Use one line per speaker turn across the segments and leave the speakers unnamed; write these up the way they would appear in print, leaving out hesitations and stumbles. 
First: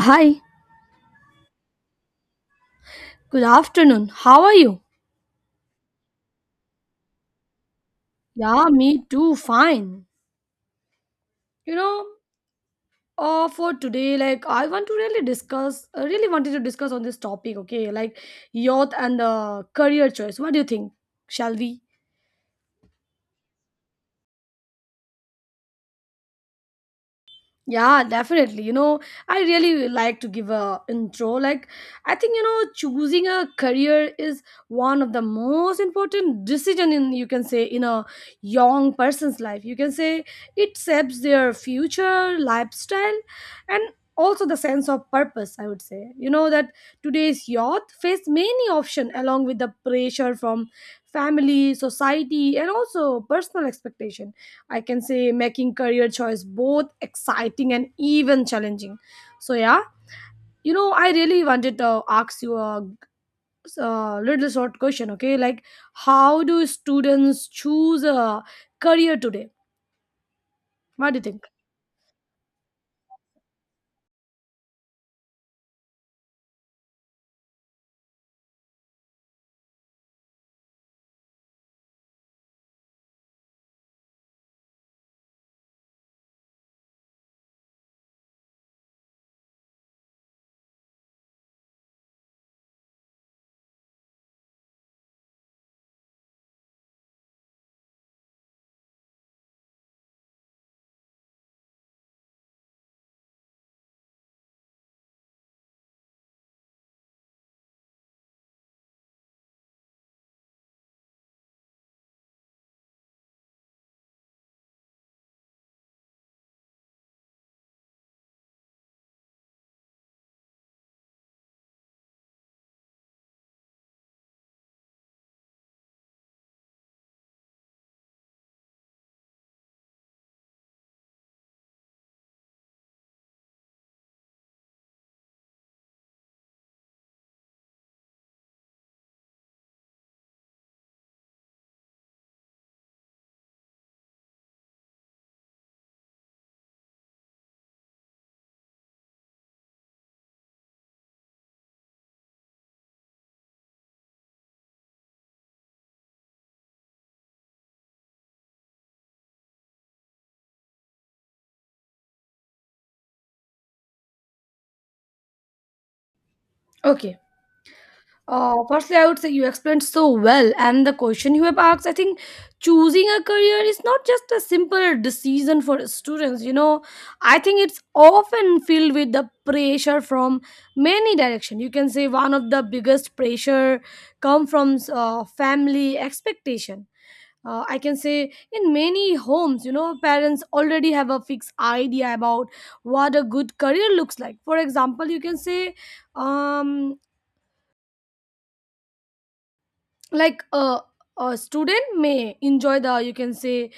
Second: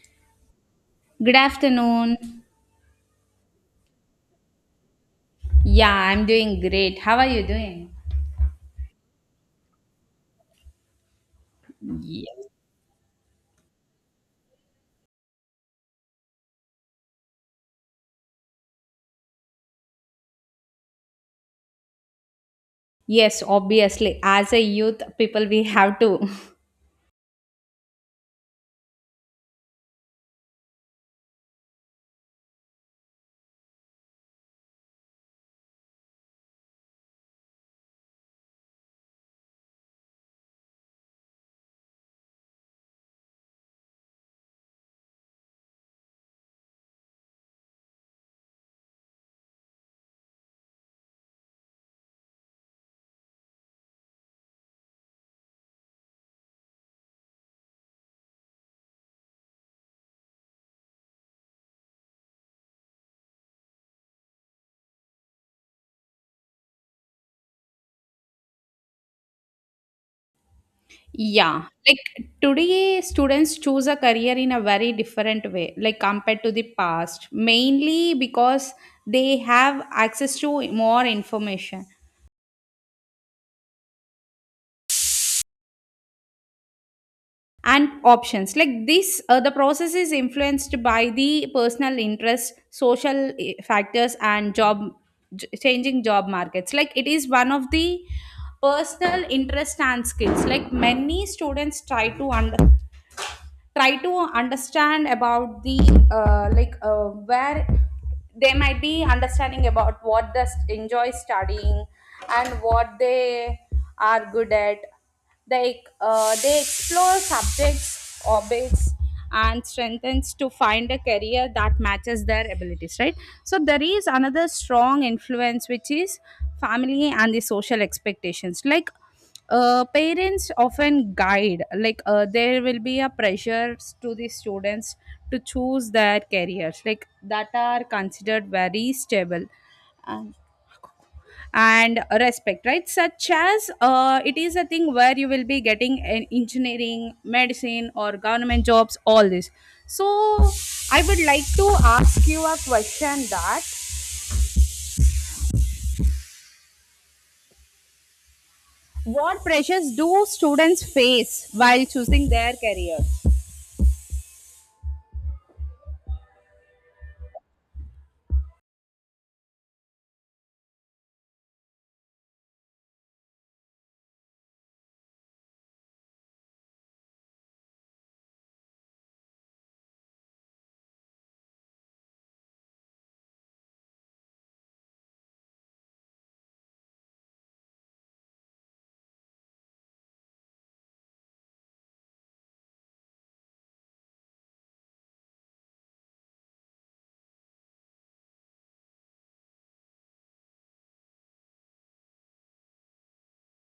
Hi,
Good afternoon.
good afternoon. How are you?
Yeah, I'm doing great. How are you doing?
Yeah, me too. Fine. You know,
Ye-
for today, like I want to really discuss, I really wanted to discuss on this topic. Okay, like youth and the career choice. What do you think? Shall we?
Yes, obviously. As a youth, people, we have to.
Yeah, definitely. I really like to give a intro. Like, I think choosing a career is one of the most important decision in you can say in a young person's life. You can say it shapes their future lifestyle and also the sense of purpose. I would say that today's youth face many options along with the pressure from family, society, and also personal expectation. I can say making career choice both exciting and even challenging. So yeah, I really wanted to ask you a little short question. Okay, like how do students choose a career today? What do you think?
Yeah. Like today, students choose a career in a very different way, like compared to the past, mainly because they have access to more information and options like this. The process is influenced by the personal interest, social, factors, and changing job markets. Like it is one of the personal interest and skills. Like many students try to understand, about the, where they might be understanding about what they enjoy studying and what they are good at. They, they explore subjects, hobbies, and strengthens to find a career that matches their abilities, right? So there is another strong influence which is family and the social expectations. Like, parents often guide, like, there will be a pressure to the students to choose their careers like that are considered very stable and, and respect, right? Such as, it is a thing where you will be getting an engineering, medicine, or government jobs, all this. So I would like to ask you a question that what pressures do students face while choosing their career?
Okay. Firstly, I would say you explained so well, and the question you have asked, I think choosing a career is not just a simple decision for students. You know, I think it's often filled with the pressure from many directions. You can say one of the biggest pressure come from family expectation. I can say in many homes, you know, parents already have a fixed idea about what a good career looks like. For example, you can say um, like a, a student may enjoy the, you can say,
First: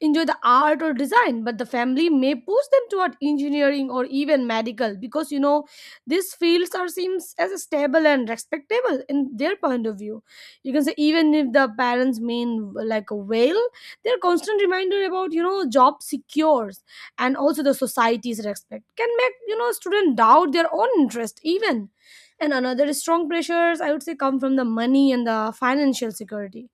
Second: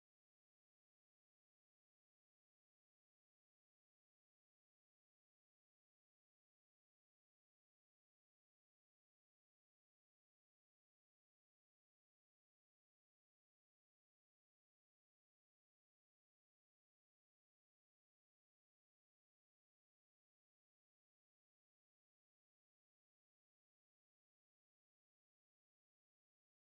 enjoy the art or design, but the family may push them toward engineering or even medical, because, you know, these fields are seems as stable and respectable in their point of view. You can say even if the parents mean like a whale, their constant reminder about, you know, job secures and also the society's respect can make, you know, student doubt their own interest even. And another strong pressures, I would say, come from the money and the financial security.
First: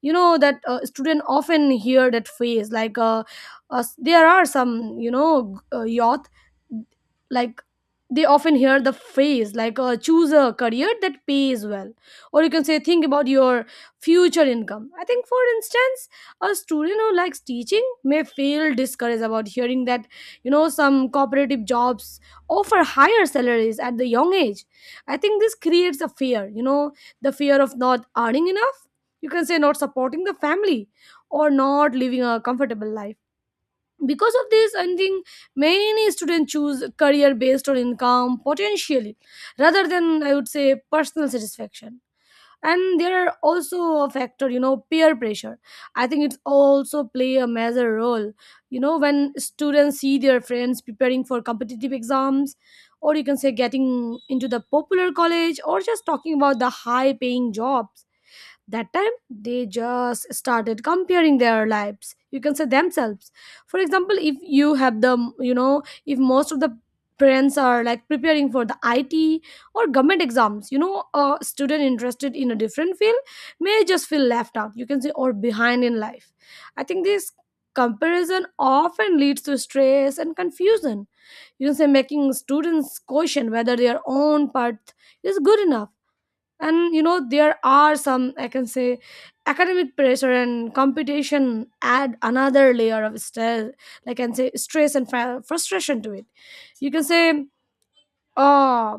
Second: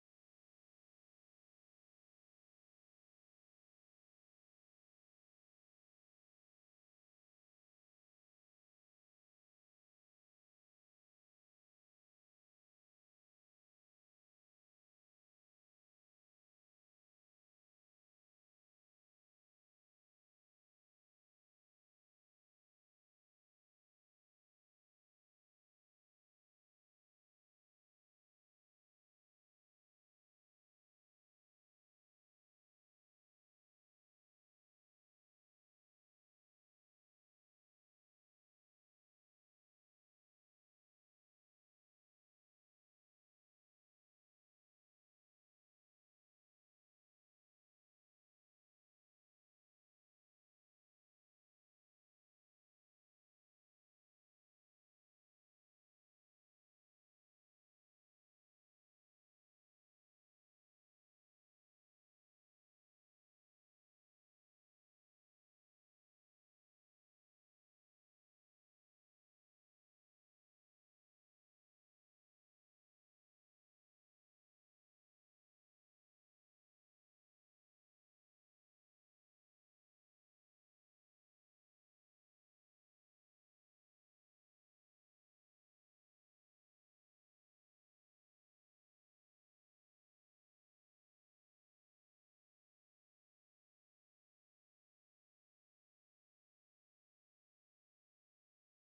You know that student often hear that phrase like there are some, you know, youth, like, they often hear the phrase like choose a career that pays well, or you can say think about your future income. I think for instance a student who likes teaching may feel discouraged about hearing that, you know, some cooperative jobs offer higher salaries at the young age. I think this creates a fear, you know, the fear of not earning enough, you can say not supporting the family or not living a comfortable life. Because of this, I think many students choose career based on income potentially, rather than, I would say, personal satisfaction. And there are also a factor, you know, peer pressure. I think it's also play a major role. You know, when students see their friends preparing for competitive exams, or you can say getting into the popular college, or just talking about the high paying jobs, that time they just started comparing their lives, you can say, themselves. For example, if you have the, you know, if most of the parents are like preparing for the IT or government exams, you know, a student interested in a different field may just feel left out, you can say, or behind in life. I think this comparison often leads to stress and confusion, you can say making students question whether their own path is good enough. And you know there are some, I can say, academic pressure and competition add another layer of stress. I can say stress and frustration to it. You can say uh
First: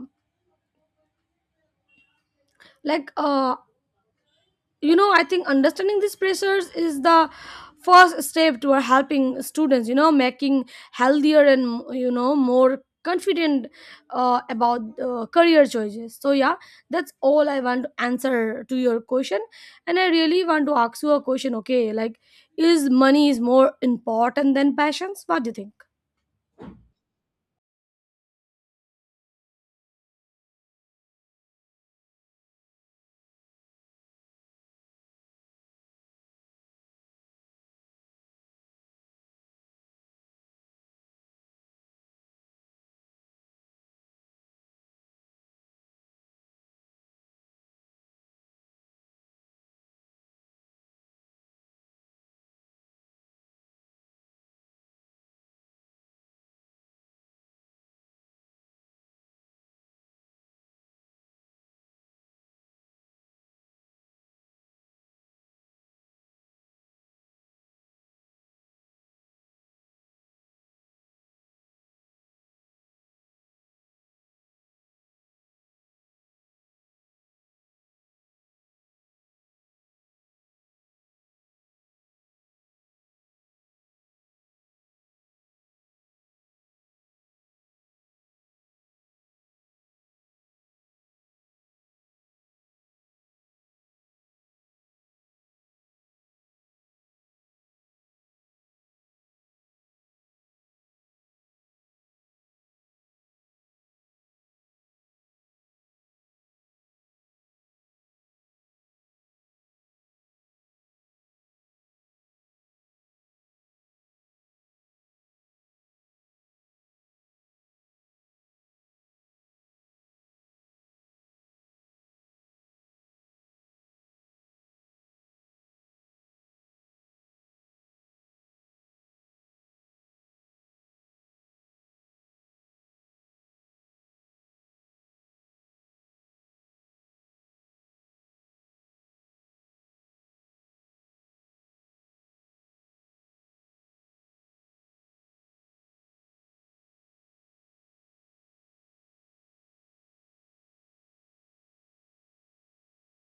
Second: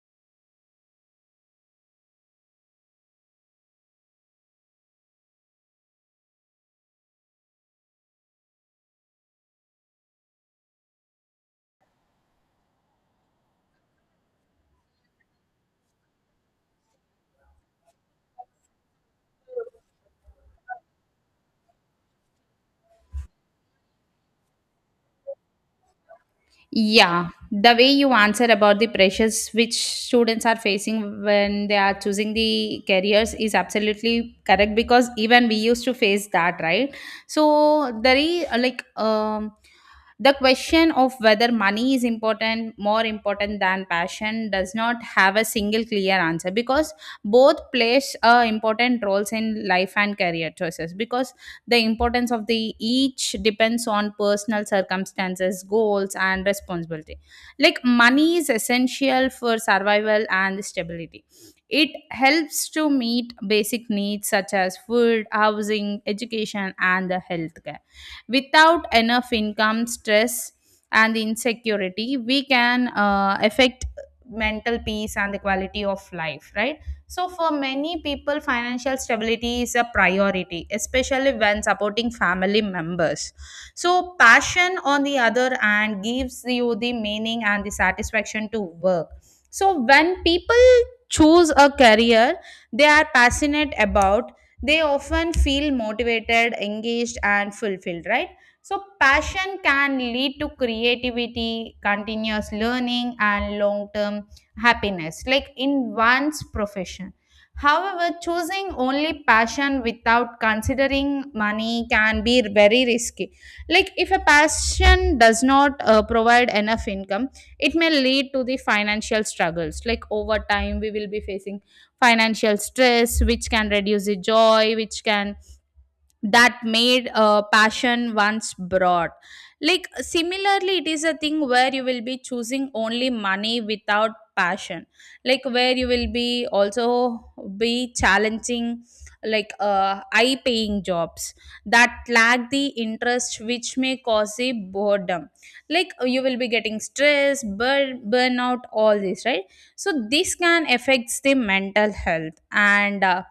like uh you know, I think understanding these pressures is the first step toward helping students, you know, making healthier and, you know, more confident about career choices. So yeah, that's all I want to answer to your question. And I really want to ask you a question. Okay, like, is money is more important than passions? What do you think?
Yeah, the way you answer about the pressures which students are facing when they are choosing the careers is absolutely correct because even we used to face that, right? So there is, the question of whether money is important, more important than passion, does not have a single clear answer, because both plays important roles in life and career choices. Because the importance of the each depends on personal circumstances, goals, and responsibility. Like money is essential for survival and stability. It helps to meet basic needs such as food, housing, education, and the healthcare. Without enough income, stress and insecurity we can affect mental peace and the quality of life, right? So, for many people, financial stability is a priority, especially when supporting family members. So, passion, on the other hand, gives you the meaning and the satisfaction to work. So, when people choose a career they are passionate about, they often feel motivated, engaged, and fulfilled, right? So, passion can lead to creativity, continuous learning, and long term happiness, like in one's profession. However, choosing only passion without considering money can be very risky. Like, if a passion does not provide enough income, it may lead to the financial struggles. Like, over time, we will be facing financial stress, which can reduce the joy, which can that made passion once brought. Like similarly, it is a thing where you will be choosing only money without passion, like where you will be also be challenging. Like, high paying jobs that lack the interest which may cause a boredom, like you will be getting stress, burnout, all this, right? So this can affects the mental health and,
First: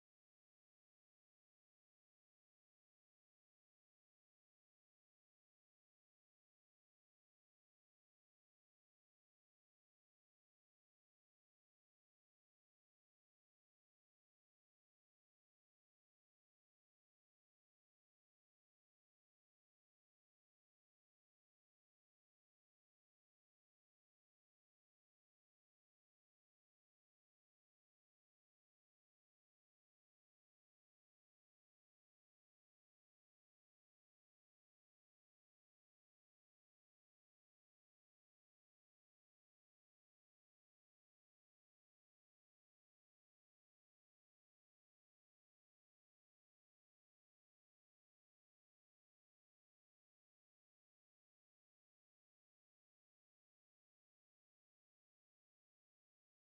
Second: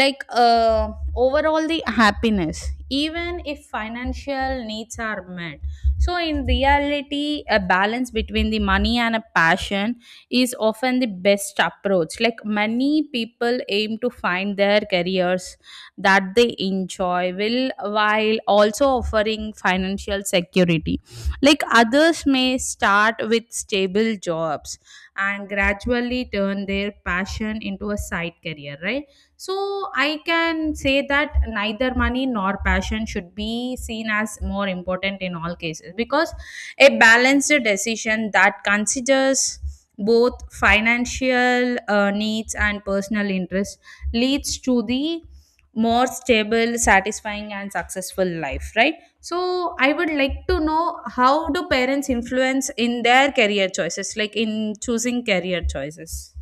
like uh, overall the happiness, even if financial needs are met. So in reality, a balance between the money and a passion is often the best approach. Like many people aim to find their careers that they enjoy will, while also offering financial security. Like others may start with stable jobs and gradually turn their passion into a side career, right? So I can say that neither money nor passion should be seen as more important in all cases, because a balanced decision that considers both financial needs and personal interests leads to the more stable, satisfying, and successful life, right? So, I would like to know, how do parents influence in their career choices, like in choosing career choices?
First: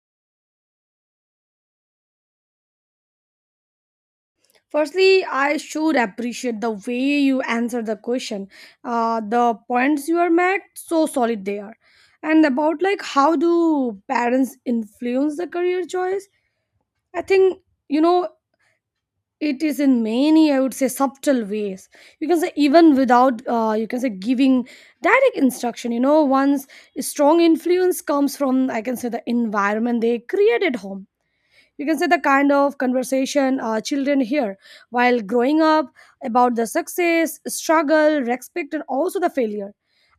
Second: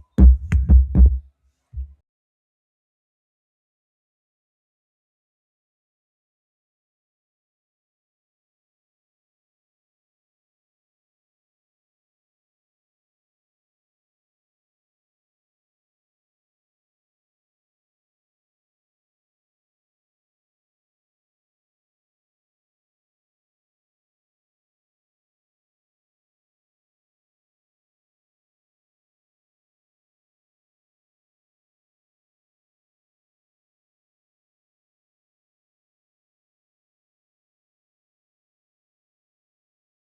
Firstly, I should appreciate the way you answer the question. The points you are made so solid they are. And about like how do parents influence the career choice? I think, you know, it is in many, I would say, subtle ways. You can say even without, you can say, giving direct instruction. You know, one's strong influence comes from, I can say, the environment they create at home. You can say the kind of conversation children hear while growing up about the success, struggle, respect, and also the failure.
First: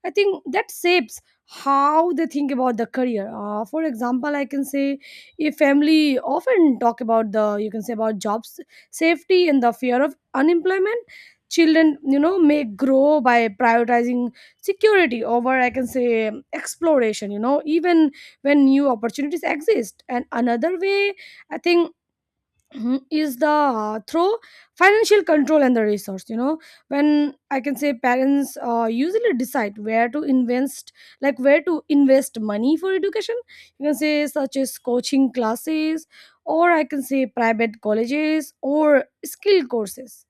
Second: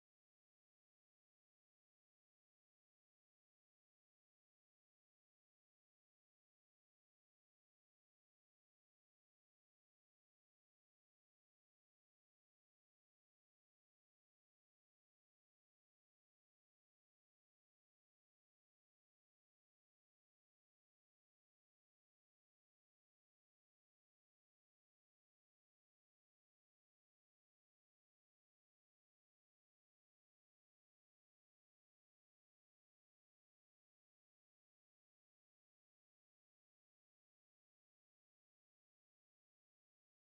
I think that shapes how they think about the career. For example, I can say a family often talk about the, you can say, about jobs safety and the fear of unemployment. Children, you know, may grow by prioritizing security over, I can say, exploration, you know, even when new opportunities exist. And another way, I think, is the, through financial control and the resource. You know, when, I can say, parents usually decide where to invest, like where to invest money for education. You can say, such as coaching classes, or, I can say, private colleges or skill courses.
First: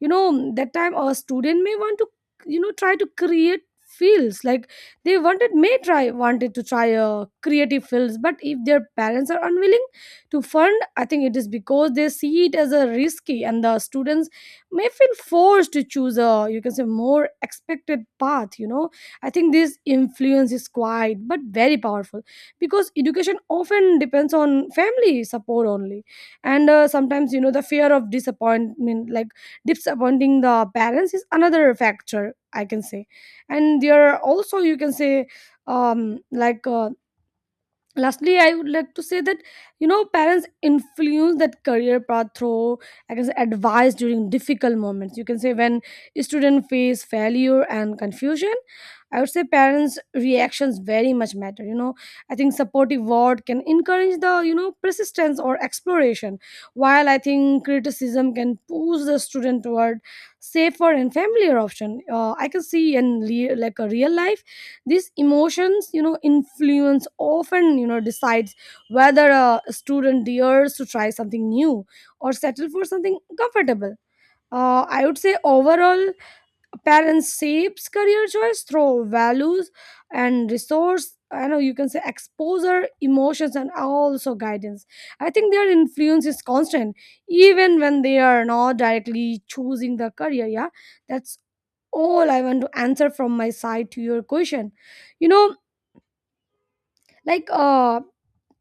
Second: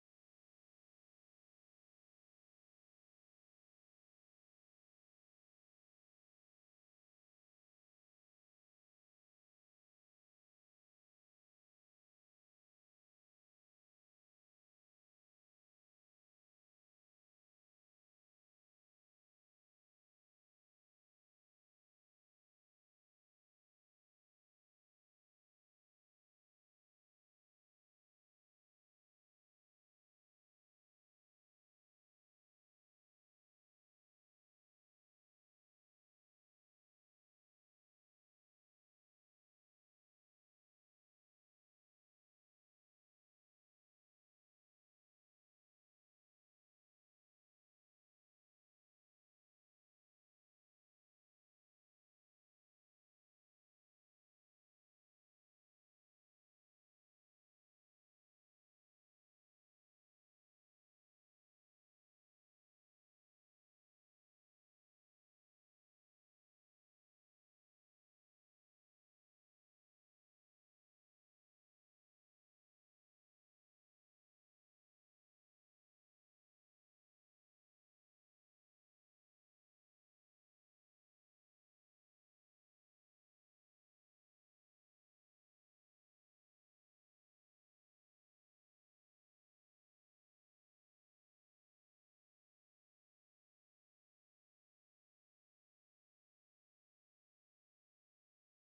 You know, that time a student may want to, you know, try to create fields like they wanted to try a creative fields. But if their parents are unwilling to fund, I think it is because they see it as a risky, and the students may feel forced to choose a, you can say, more expected path. You know, I think this influence is quite but very powerful, because education often depends on family support only. And sometimes, you know, the fear of disappointment, like disappointing the parents, is another factor, I can say. And there are also, you can say, um like uh, lastly, I would like to say that, you know, parents influence that career path through, I can say, advice during difficult moments. You can say when students face failure and confusion, I would say parents reactions very much matter. You know, I think supportive word can encourage the, you know, persistence or exploration, while I think criticism can push the student toward safer and familiar option. I can see in like a real life these emotions, you know, influence often, you know, decides whether a student dares to try something new or settle for something comfortable. I would say overall parents shapes career choice through values and resource. I know, you can say, exposure, emotions, and also guidance. I think their influence is constant even when they are not directly choosing the career. Yeah, that's all I want to answer from my side to your question. You know, like uh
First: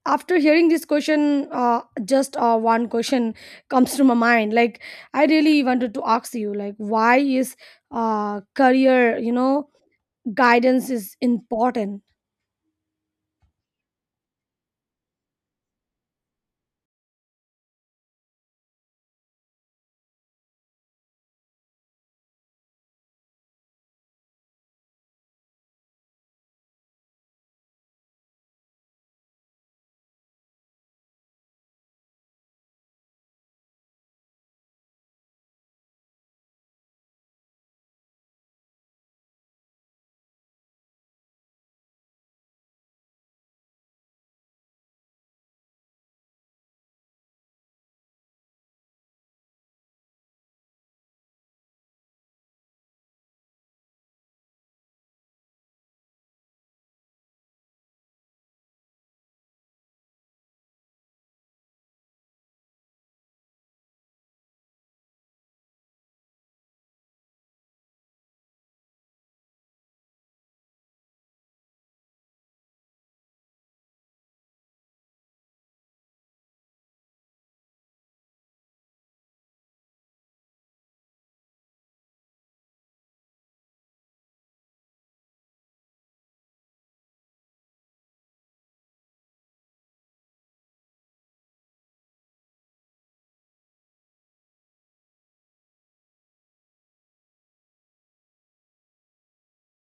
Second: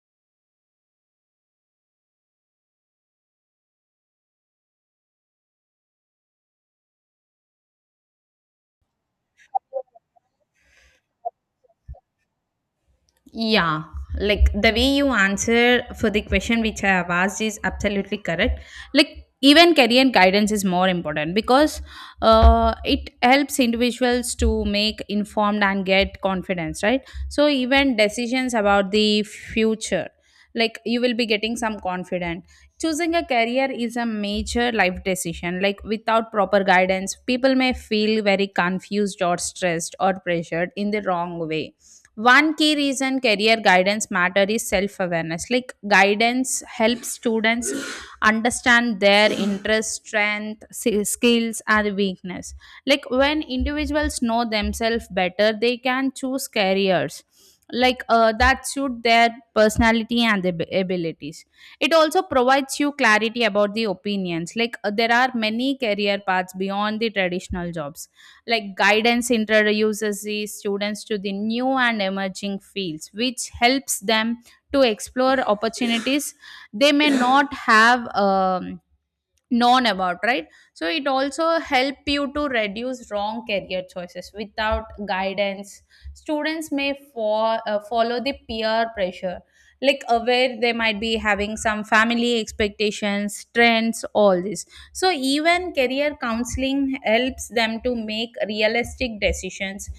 after hearing this question, just one question comes to my mind, like, I really wanted to ask you, like, why is career, you know, guidance is important?
Yeah, like the way you answer for the question which I have asked is absolutely correct. Like even career guidance is more important because it helps individuals to make informed and get confidence, right? So even decisions about the future, like you will be getting some confidence. Choosing a career is a major life decision. Like without proper guidance, people may feel very confused or stressed or pressured in the wrong way. One key reason career guidance matter is self awareness. Like guidance helps students understand their interest, strength, skills, and weakness. Like when individuals know themselves better, they can choose careers like, that suit their personality and their abilities. It also provides you clarity about the opinions. Like, there are many career paths beyond the traditional jobs. Like guidance introduces the students to the new and emerging fields, which helps them to explore opportunities they may not have, known about, right? So it also help you to reduce wrong career choices. Without guidance, students may follow the peer pressure, like aware, they might be having some family expectations, trends, all this. So even career counseling helps them to make realistic decisions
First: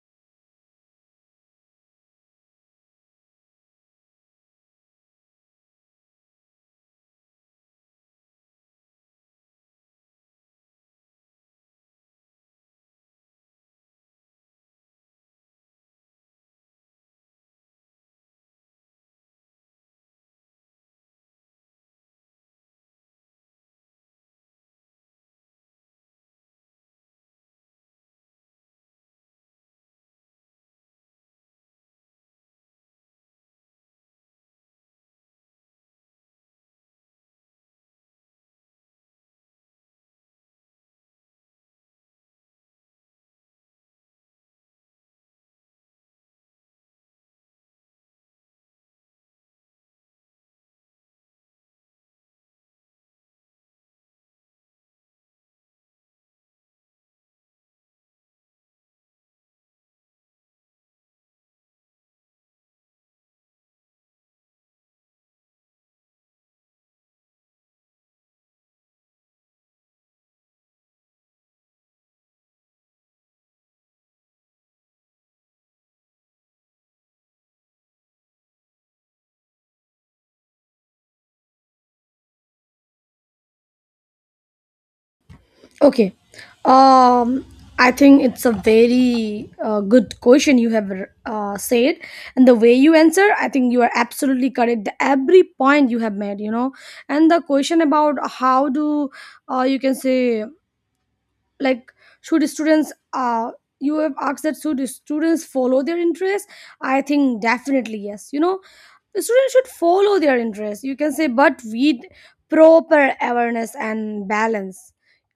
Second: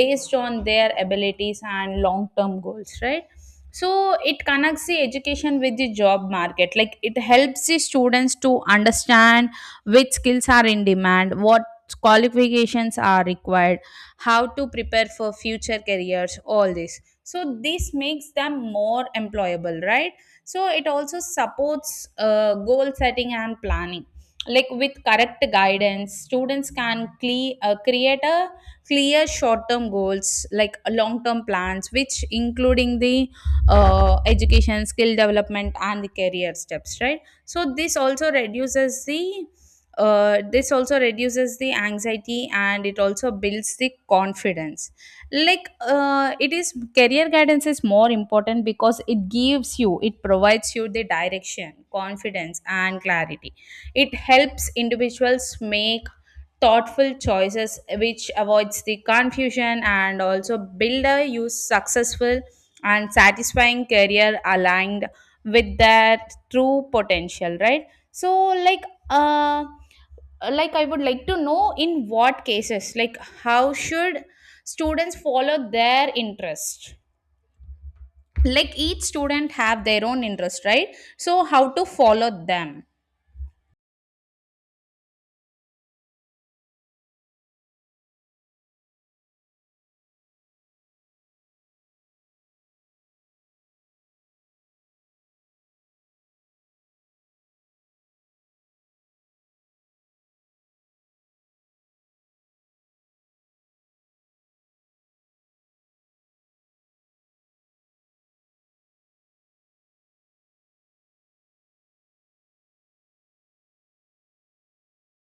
based on their abilities and long term goals, right? So it connects the education with the job market. Like it helps the students to understand which skills are in demand, what qualifications are required, how to prepare for future careers, all this. So this makes them more employable, right? So it also supports goal setting and planning. Like with correct guidance, students can create a clear short term goals, like long term plans which including the, education, skill development, and the career steps, right? So this also reduces the, anxiety and it also builds the confidence. Like, it is, career guidance is more important because it gives you, it provides you the direction, confidence, and clarity. It helps individuals make thoughtful choices which avoids the confusion and also build a use successful and satisfying career aligned with their true potential, right? So, like uh I would like to know, in what cases, like how should students follow their interest? Like each student have their own interest, right? So how to follow them?
Okay. um I think it's a very good question you have said, and the way you answer, I think you are absolutely correct. Every point you have made, you know. And the question about how do, you can say, like, should students, you have asked that should students follow their interests, I think definitely yes. You know, the students should follow their interests. You can say, but with proper awareness and balance.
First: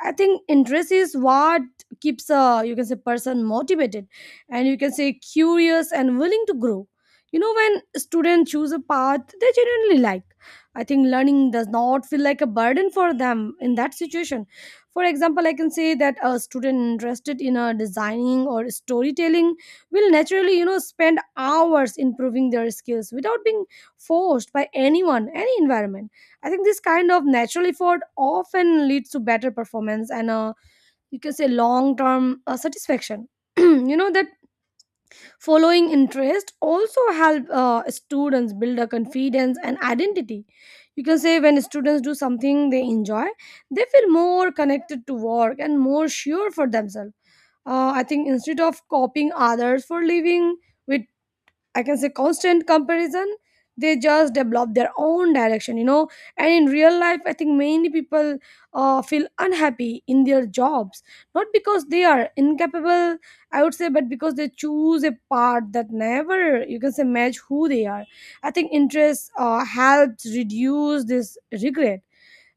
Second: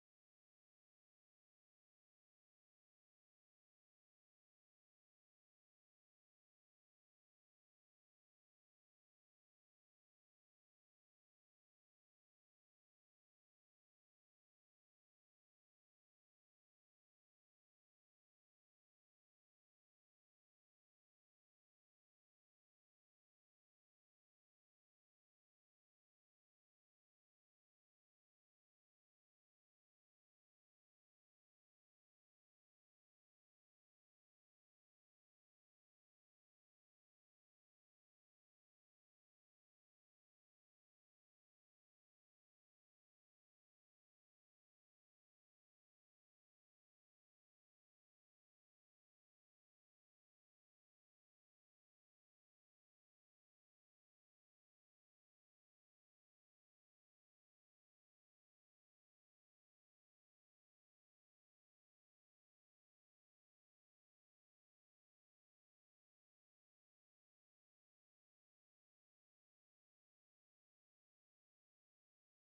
I think interest is what keeps a, you can say, person motivated, and, you can say, curious and willing to grow. You know, when students choose a path they genuinely like, I think learning does not feel like a burden for them in that situation. For example, I can say that a student interested in a designing or storytelling will naturally, you know, spend hours improving their skills without being forced by anyone, any environment. I think this kind of natural effort often leads to better performance and, you can say, long term satisfaction. You know that following interest also help students build a confidence and identity. You can say when students do something they enjoy, they feel more connected to work and more sure for themselves. I think instead of copying others for living with, I can say, constant comparison, they just develop their own direction, you know. And in real life, I think many people feel unhappy in their jobs, not because they are incapable, I would say, but because they choose a path that never, you can say, match who they are. I think interest helps reduce this regret.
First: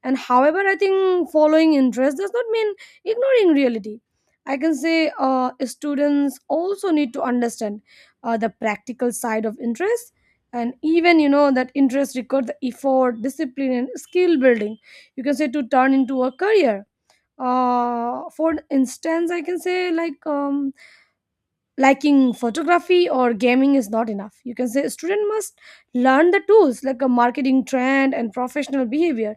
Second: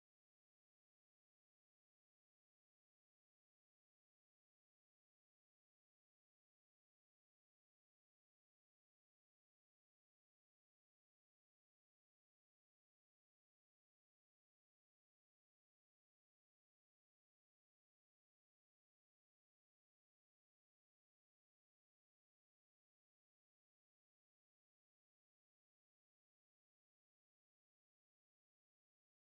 And however, I think following interest does not mean ignoring reality. I can say students also need to understand the practical side of interest, and even you know that interest requires the effort, discipline, and skill building. You can say to turn into a career. For instance, I can say like liking photography or gaming is not enough. You can say a student must learn the tools like a marketing trend and professional behavior.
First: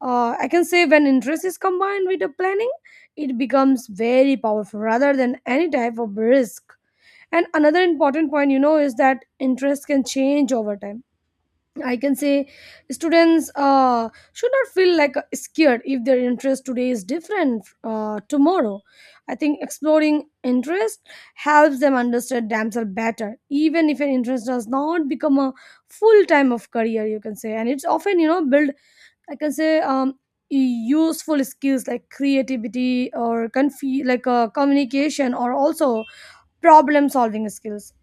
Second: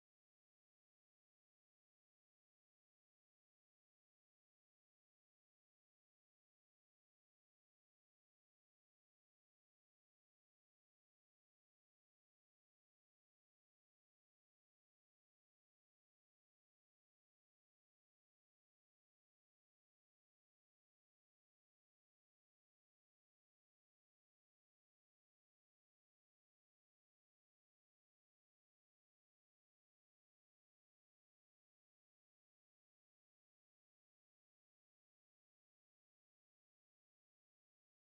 I can say when interest is combined with a planning, it becomes very powerful rather than any type of risk. And another important point, you know, is that interest can change over time. I can say students should not feel like scared if their interest today is different tomorrow. I think exploring interest helps them understand themselves better, even if an interest does not become a full time of career. You can say, and it's often, you know, build. I can say useful skills like creativity or communication or also problem solving skills.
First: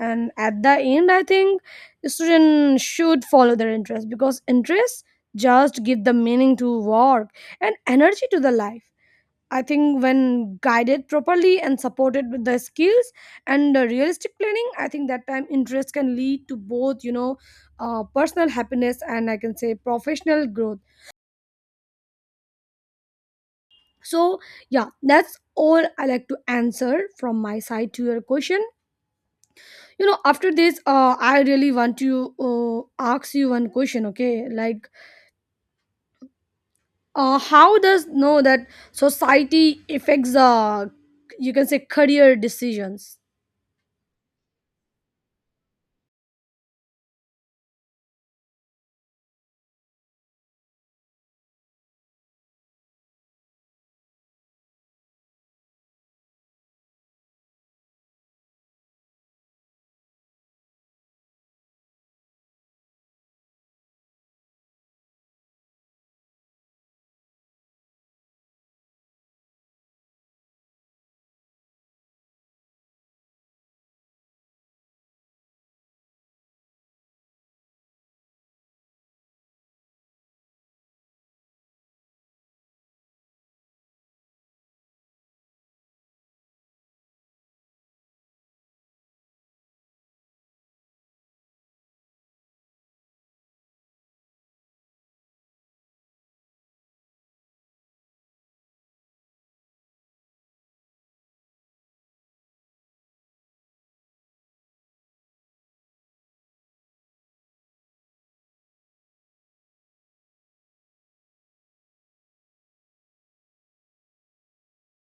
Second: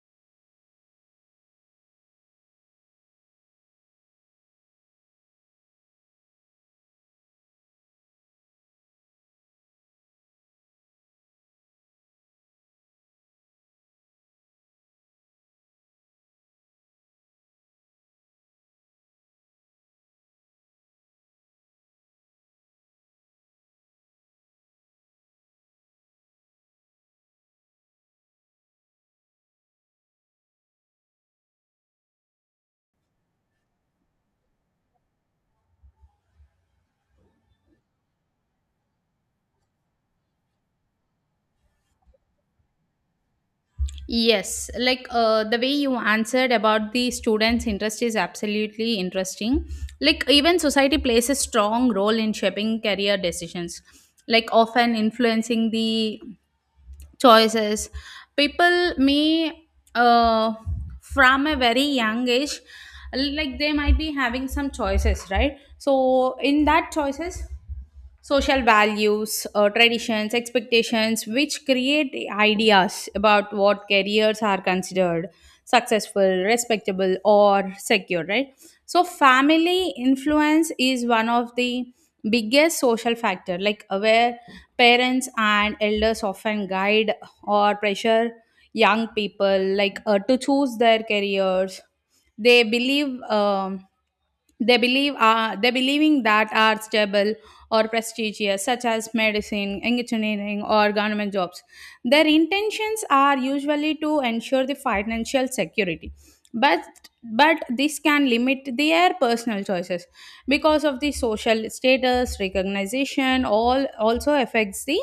And at the end, I think students should follow their interest because interests just give the meaning to work and energy to the life. I think when guided properly and supported with the skills and the realistic planning, I think that time interest can lead to both, you know, personal happiness and I can say professional growth. So yeah, that's all I like to answer from my side to your question. You know, after this, I really want to ask you one question, okay? Like how does know that society affects, you can say, career decisions?
Yes, like the way you answered about the students' interest is absolutely interesting. Like, even society plays a strong role in shaping career decisions, like often influencing the choices. People may, uh, from a very young age, like, they might be having some choices, right? So, in that choices, social values, traditions, expectations, which create ideas about what careers are considered successful, respectable, or secure, right? So, family influence is one of the biggest social factor, like, where parents and elders often guide or pressure young people, like, to choose their careers they believe, they believing that are stable or prestigious, such as medicine, engineering, or government jobs. Their intentions are usually to ensure the financial security, but but this can limit their personal choices because of the social status, recognition, all also affects the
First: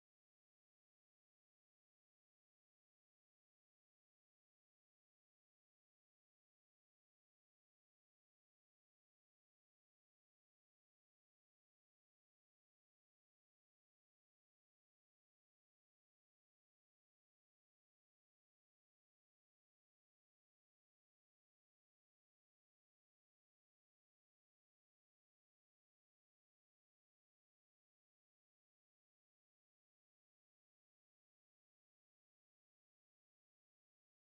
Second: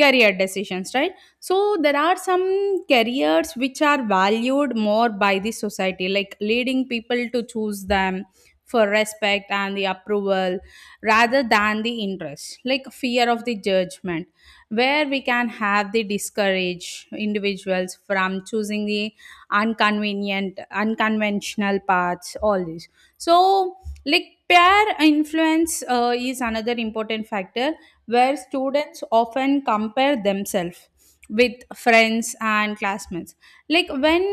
career decisions, right? So there are some careers which are valued more by the society, like leading people to choose them for respect and the approval rather than the interest, like fear of the judgment, where we can have the discourage individuals from choosing the inconvenient, unconventional paths, all this. So like peer influence is another important factor, where students often compare themselves with friends and classmates. Like when,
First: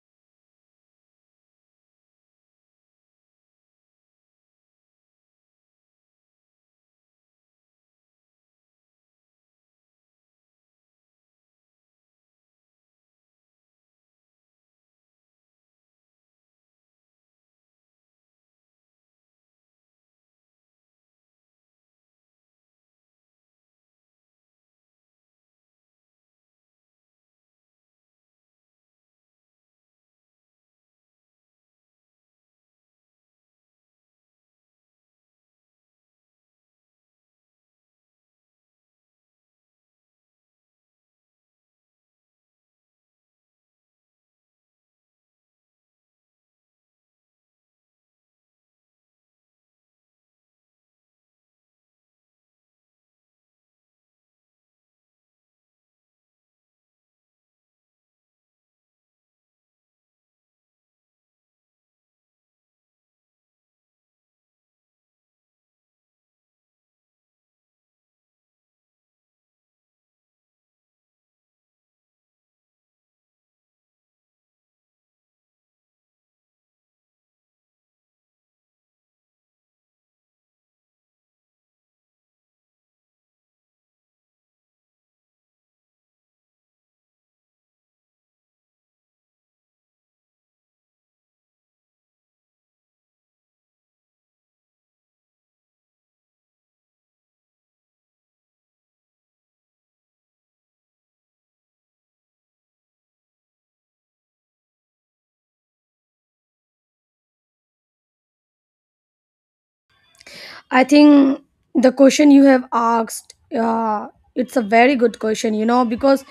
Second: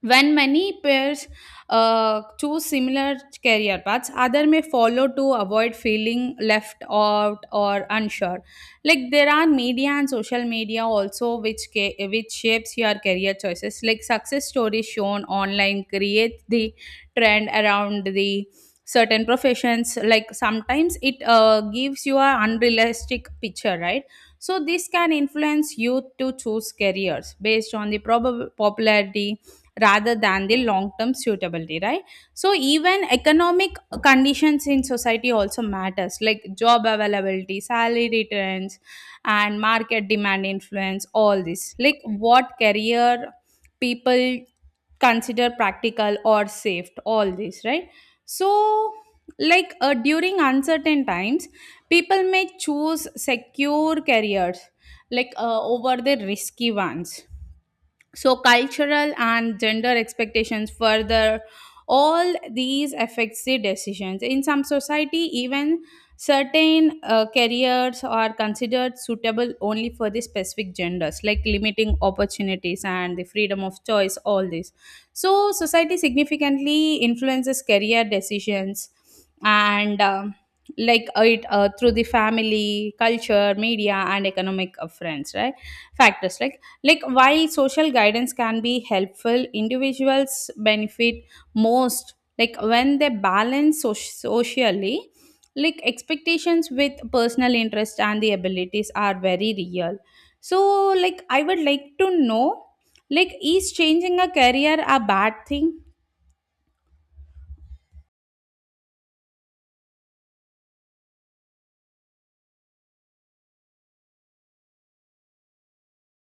many pairs choose similar career paths, other may follow to avoid feeling left out or unsure. Like there are media and social media also which which shapes your career choices. Like success stories shown online create the trend around the certain professions. Like sometimes it gives you a unrealistic picture, right? So this can influence youth to choose careers based on the popularity rather than the long term suitability, right? So even economic conditions in society also matters, like job availability, salary returns, and market demand influence all this, like what career people consider practical or safe, all this, right? So like, during uncertain times, people may choose secure careers like, over the risky ones. So cultural and gender expectations further all these affects the decisions. In some society, even certain careers are considered suitable only for the specific genders, like limiting opportunities and the freedom of choice, all this. So society significantly influences career decisions and, it, through the family, culture, media, and economic, friends, right, factors, like, while social guidance can be helpful, individuals benefit most, like, when they balance socially, like, expectations with personal interest and the abilities are very real. So, like, I would like to know, like, is changing a career a bad thing?
I think the question you have asked, it's a very good question, you know, because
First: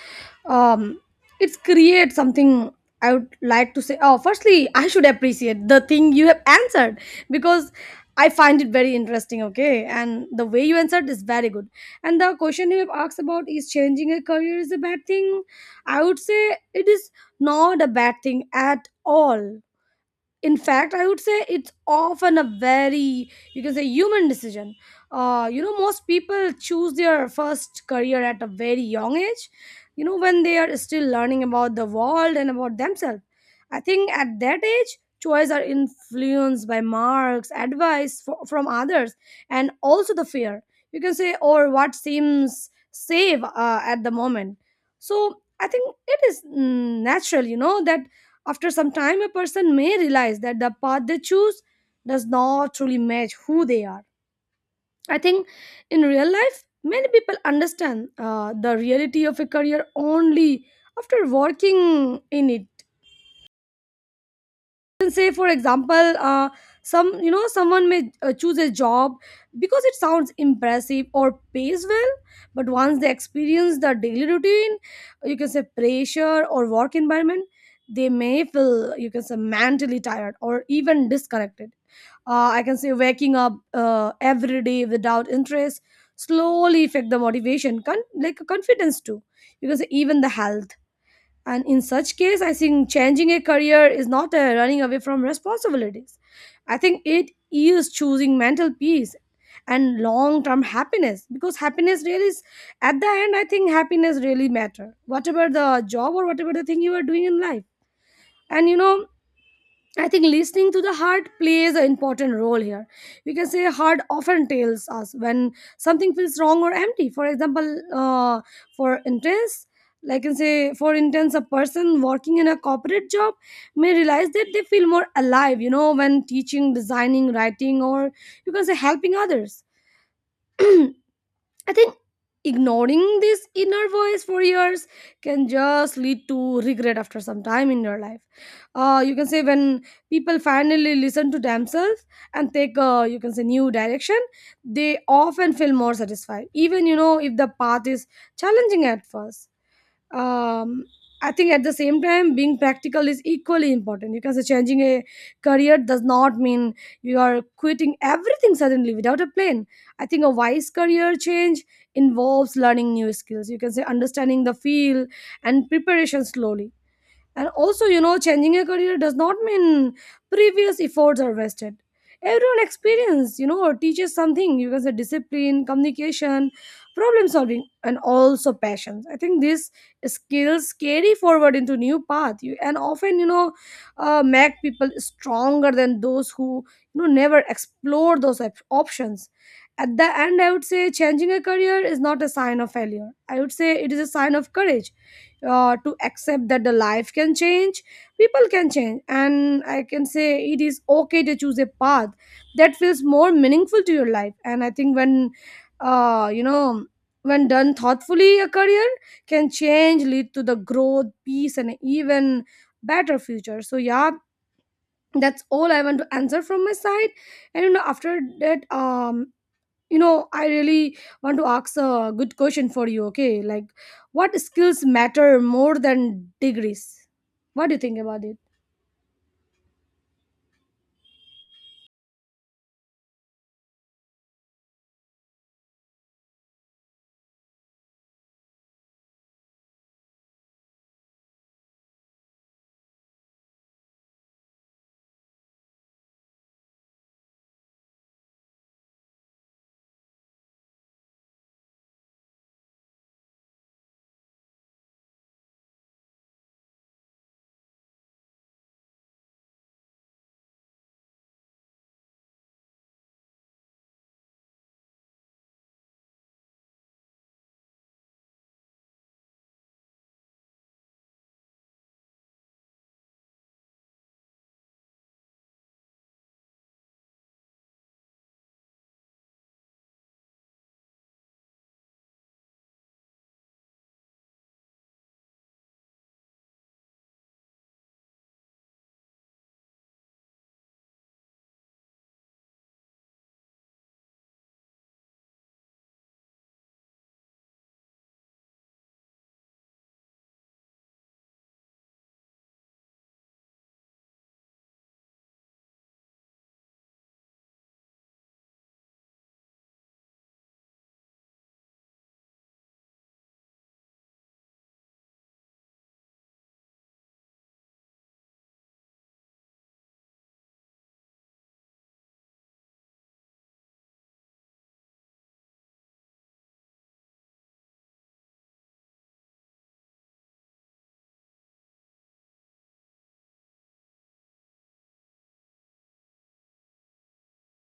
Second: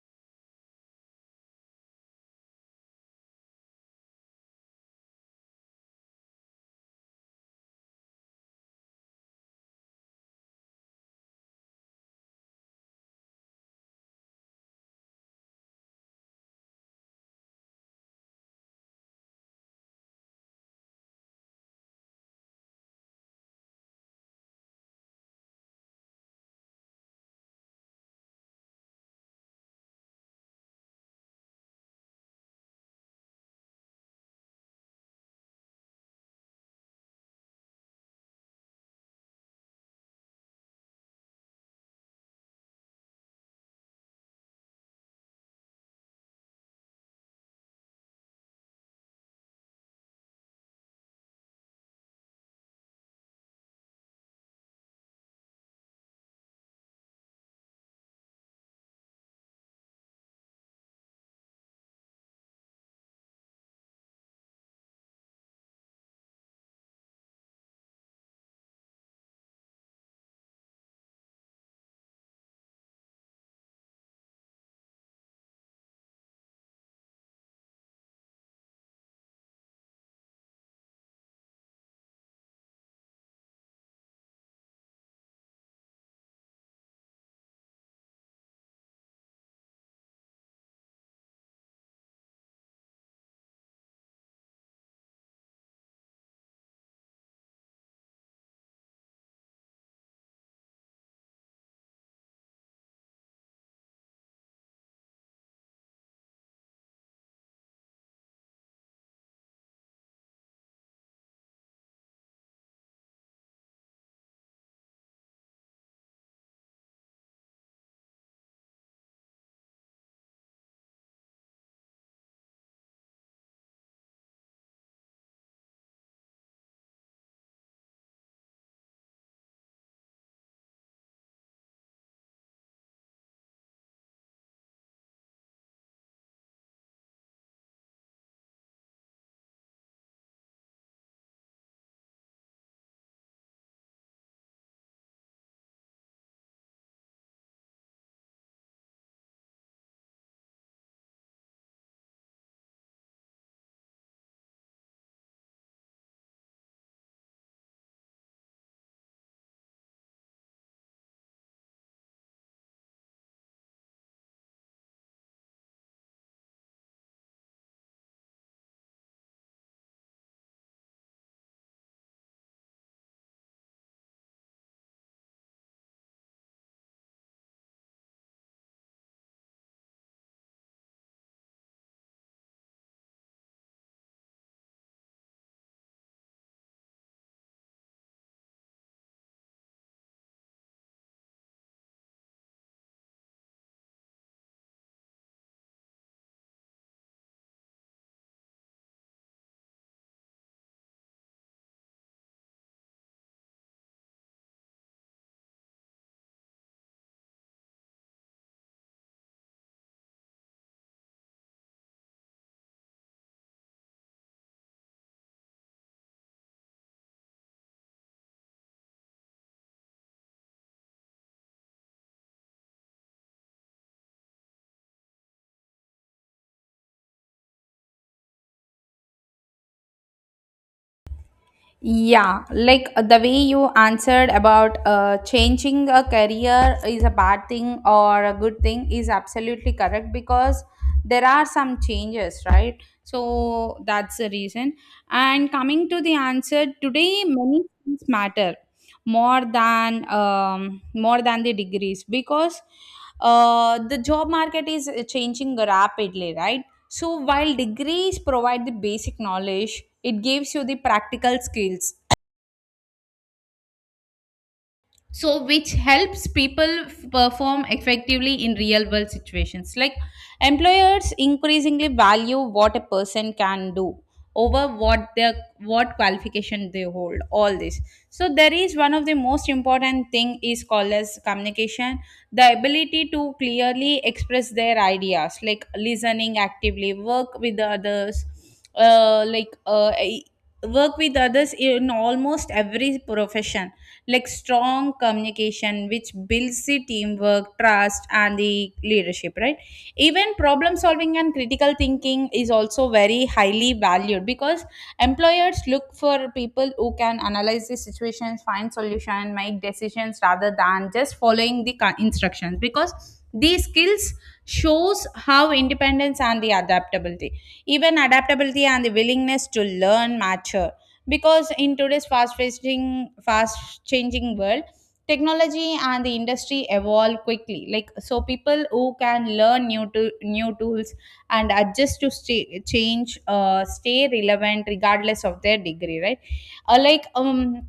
um, it's create something I would like to say. Oh, firstly, I should appreciate the thing you have answered because I find it very interesting, okay? And the way you answered is very good. And the question you have asked about is changing a career is a bad thing. I would say it is not a bad thing at all. In fact, I would say it's often a very, you can say, human decision. You know, most people choose their first career at a very young age, you know, when they are still learning about the world and about themselves. I think at that age choices are influenced by marks, advice from others, and also the fear, you can say, or what seems safe at the moment. So I think it is natural, you know, that after some time, a person may realize that the path they choose does not truly match who they are. I think in real life, many people understand the reality of a career only after working in it. Can say, for example, some, you know, someone may choose a job because it sounds impressive or pays well, but once they experience the daily routine, you can say pressure or work environment, they may feel, you can say, mentally tired or even disconnected. Uh, I can say waking up every day without interest slowly affect the motivation, like confidence too, you can say even the health. And in such case, I think changing a career is not a running away from responsibilities. I think it is choosing mental peace and long-term happiness, because happiness really is, at the end, I think happiness really matter whatever the job or whatever the thing you are doing in life. And you know, I think listening to the heart plays an important role here. We can say heart often tells us when something feels wrong or empty. For example, for intense, like I can say, for intense, a person working in a corporate job may realize that they feel more alive, you know, when teaching, designing, writing, or you can say helping others. I think ignoring this inner voice for years can just lead to regret after some time in your life. You can say when people finally listen to themselves and take a, you can say, new direction, they often feel more satisfied, even, you know, if the path is challenging at first. um, I think at the same time, being practical is equally important because changing a career does not mean you are quitting everything suddenly without a plan. I think a wise career change involves learning new skills. You can say understanding the field and preparation slowly. And also, you know, changing a career does not mean previous efforts are wasted. Everyone experience, you know, teaches something. You can say discipline, communication, problem solving, and also passions. I think these skills carry forward into new path. You and often, you know, make people stronger than those who, you know, never explore those options. At the end, I would say changing a career is not a sign of failure. I would say it is a sign of courage to accept that the life can change, people can change, and I can say it is okay to choose a path that feels more meaningful to your life. And I think when uh, you know when done thoughtfully, a career can change, lead to the growth, peace, and even better future. So yeah, that's all I want to answer from my side. And you know, after that, you know, I really want to ask a good question for you, okay? Like what skills matter more than degrees? What do you think about it?
Yeah, like the way you answered about changing a career is a bad thing or a good thing is absolutely correct, because there are some changes, right? So that's the reason. And coming to the answer, today many things matter more than, the degrees, because the job market is changing rapidly, right? So, while degrees provide the basic knowledge, it gives you the practical skills so which helps people perform effectively in real world situations. Like employers increasingly value what a person can do over what their, what qualification they hold, all this. So there is one of the most important thing is called as communication, the ability to clearly express their ideas, like listening actively, work with the others, uh, like uh, e, work with others in almost every profession. Like strong communication which builds the teamwork, trust, and the leadership, right? Even problem solving and critical thinking is also very highly valued, because employers look for people who can analyze the situations, find solution, make decisions rather than just following the instructions, because these skills shows how independence and the adaptability. Even adaptability and the willingness to learn mature, because in today's fast changing world, technology and the industry evolve quickly. Like so people who can learn new to new tools and adjust to stay, change stay relevant regardless of their degree, right? uh, like um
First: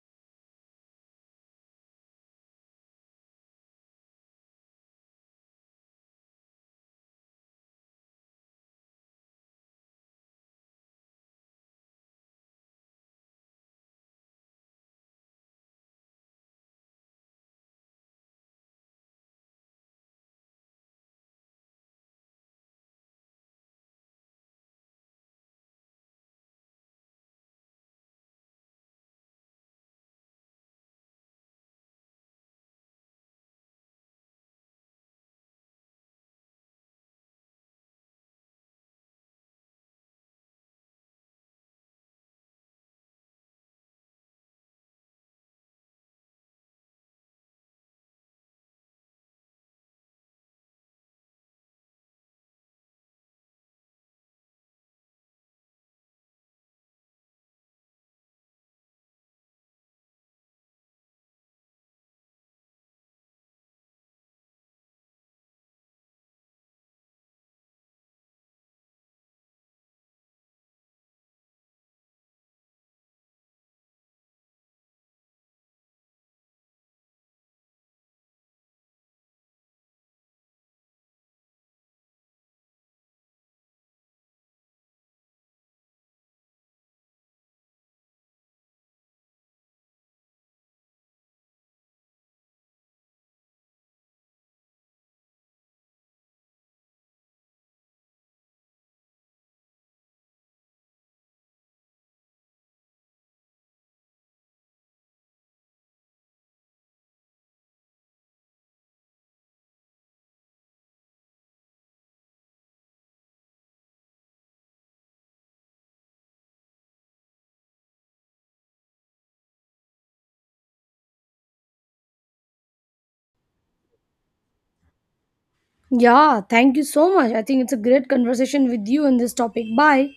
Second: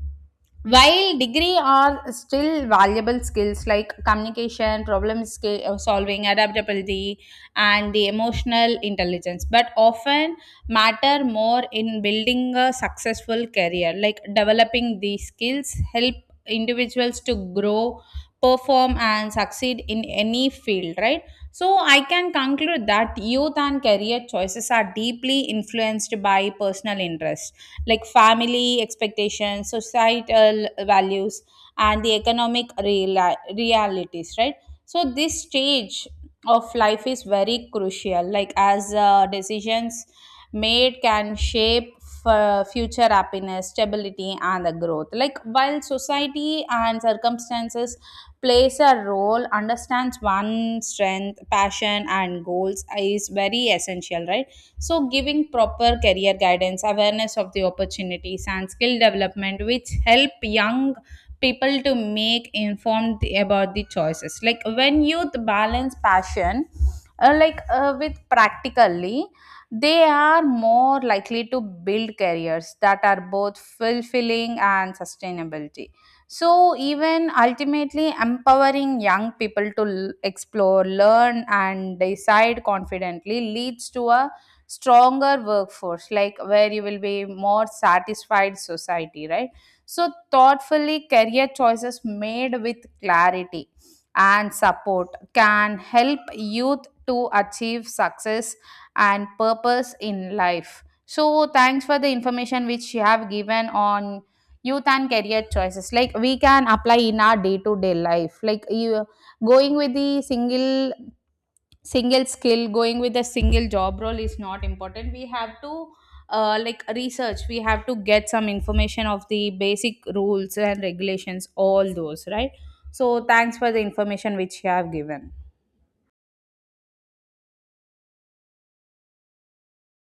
while degree are still valuable, skills like communication, solving, adaptability, and the emotional intelligence, but often matter more in building a successful career. Like developing these skills help individuals to grow, perform, and succeed in any field, right? So I can conclude that youth and career choices are deeply influenced by personal interests, like family expectations, societal values, and the economic realities, right? So this stage of life is very crucial, like as decisions made can shape future happiness, stability, and the growth. Like while society and circumstances plays a role, understands one strength, passion, and goals is very essential, right? So giving proper career guidance, awareness of the opportunities, and skill development, which help young people to make informed about the choices, like when youth balance passion, with practically, they are more likely to build careers that are both fulfilling and sustainability. So even ultimately, empowering young people to explore, learn, and decide confidently leads to a stronger workforce, like where you will be more satisfied society, right? So thoughtfully career choices made with clarity and support can help youth to achieve success and purpose in life. So thanks for the information which you have given on youth and career choices. Like we can apply in our day to day life. Like you going with the single skill, going with a single job role is not important. We have to, like research. We have to get some information of the basic rules and regulations, all those, right? So thanks for the information which you have given.
Yeah, thank you so much. I think it's a great conversation with you on this topic. Bye.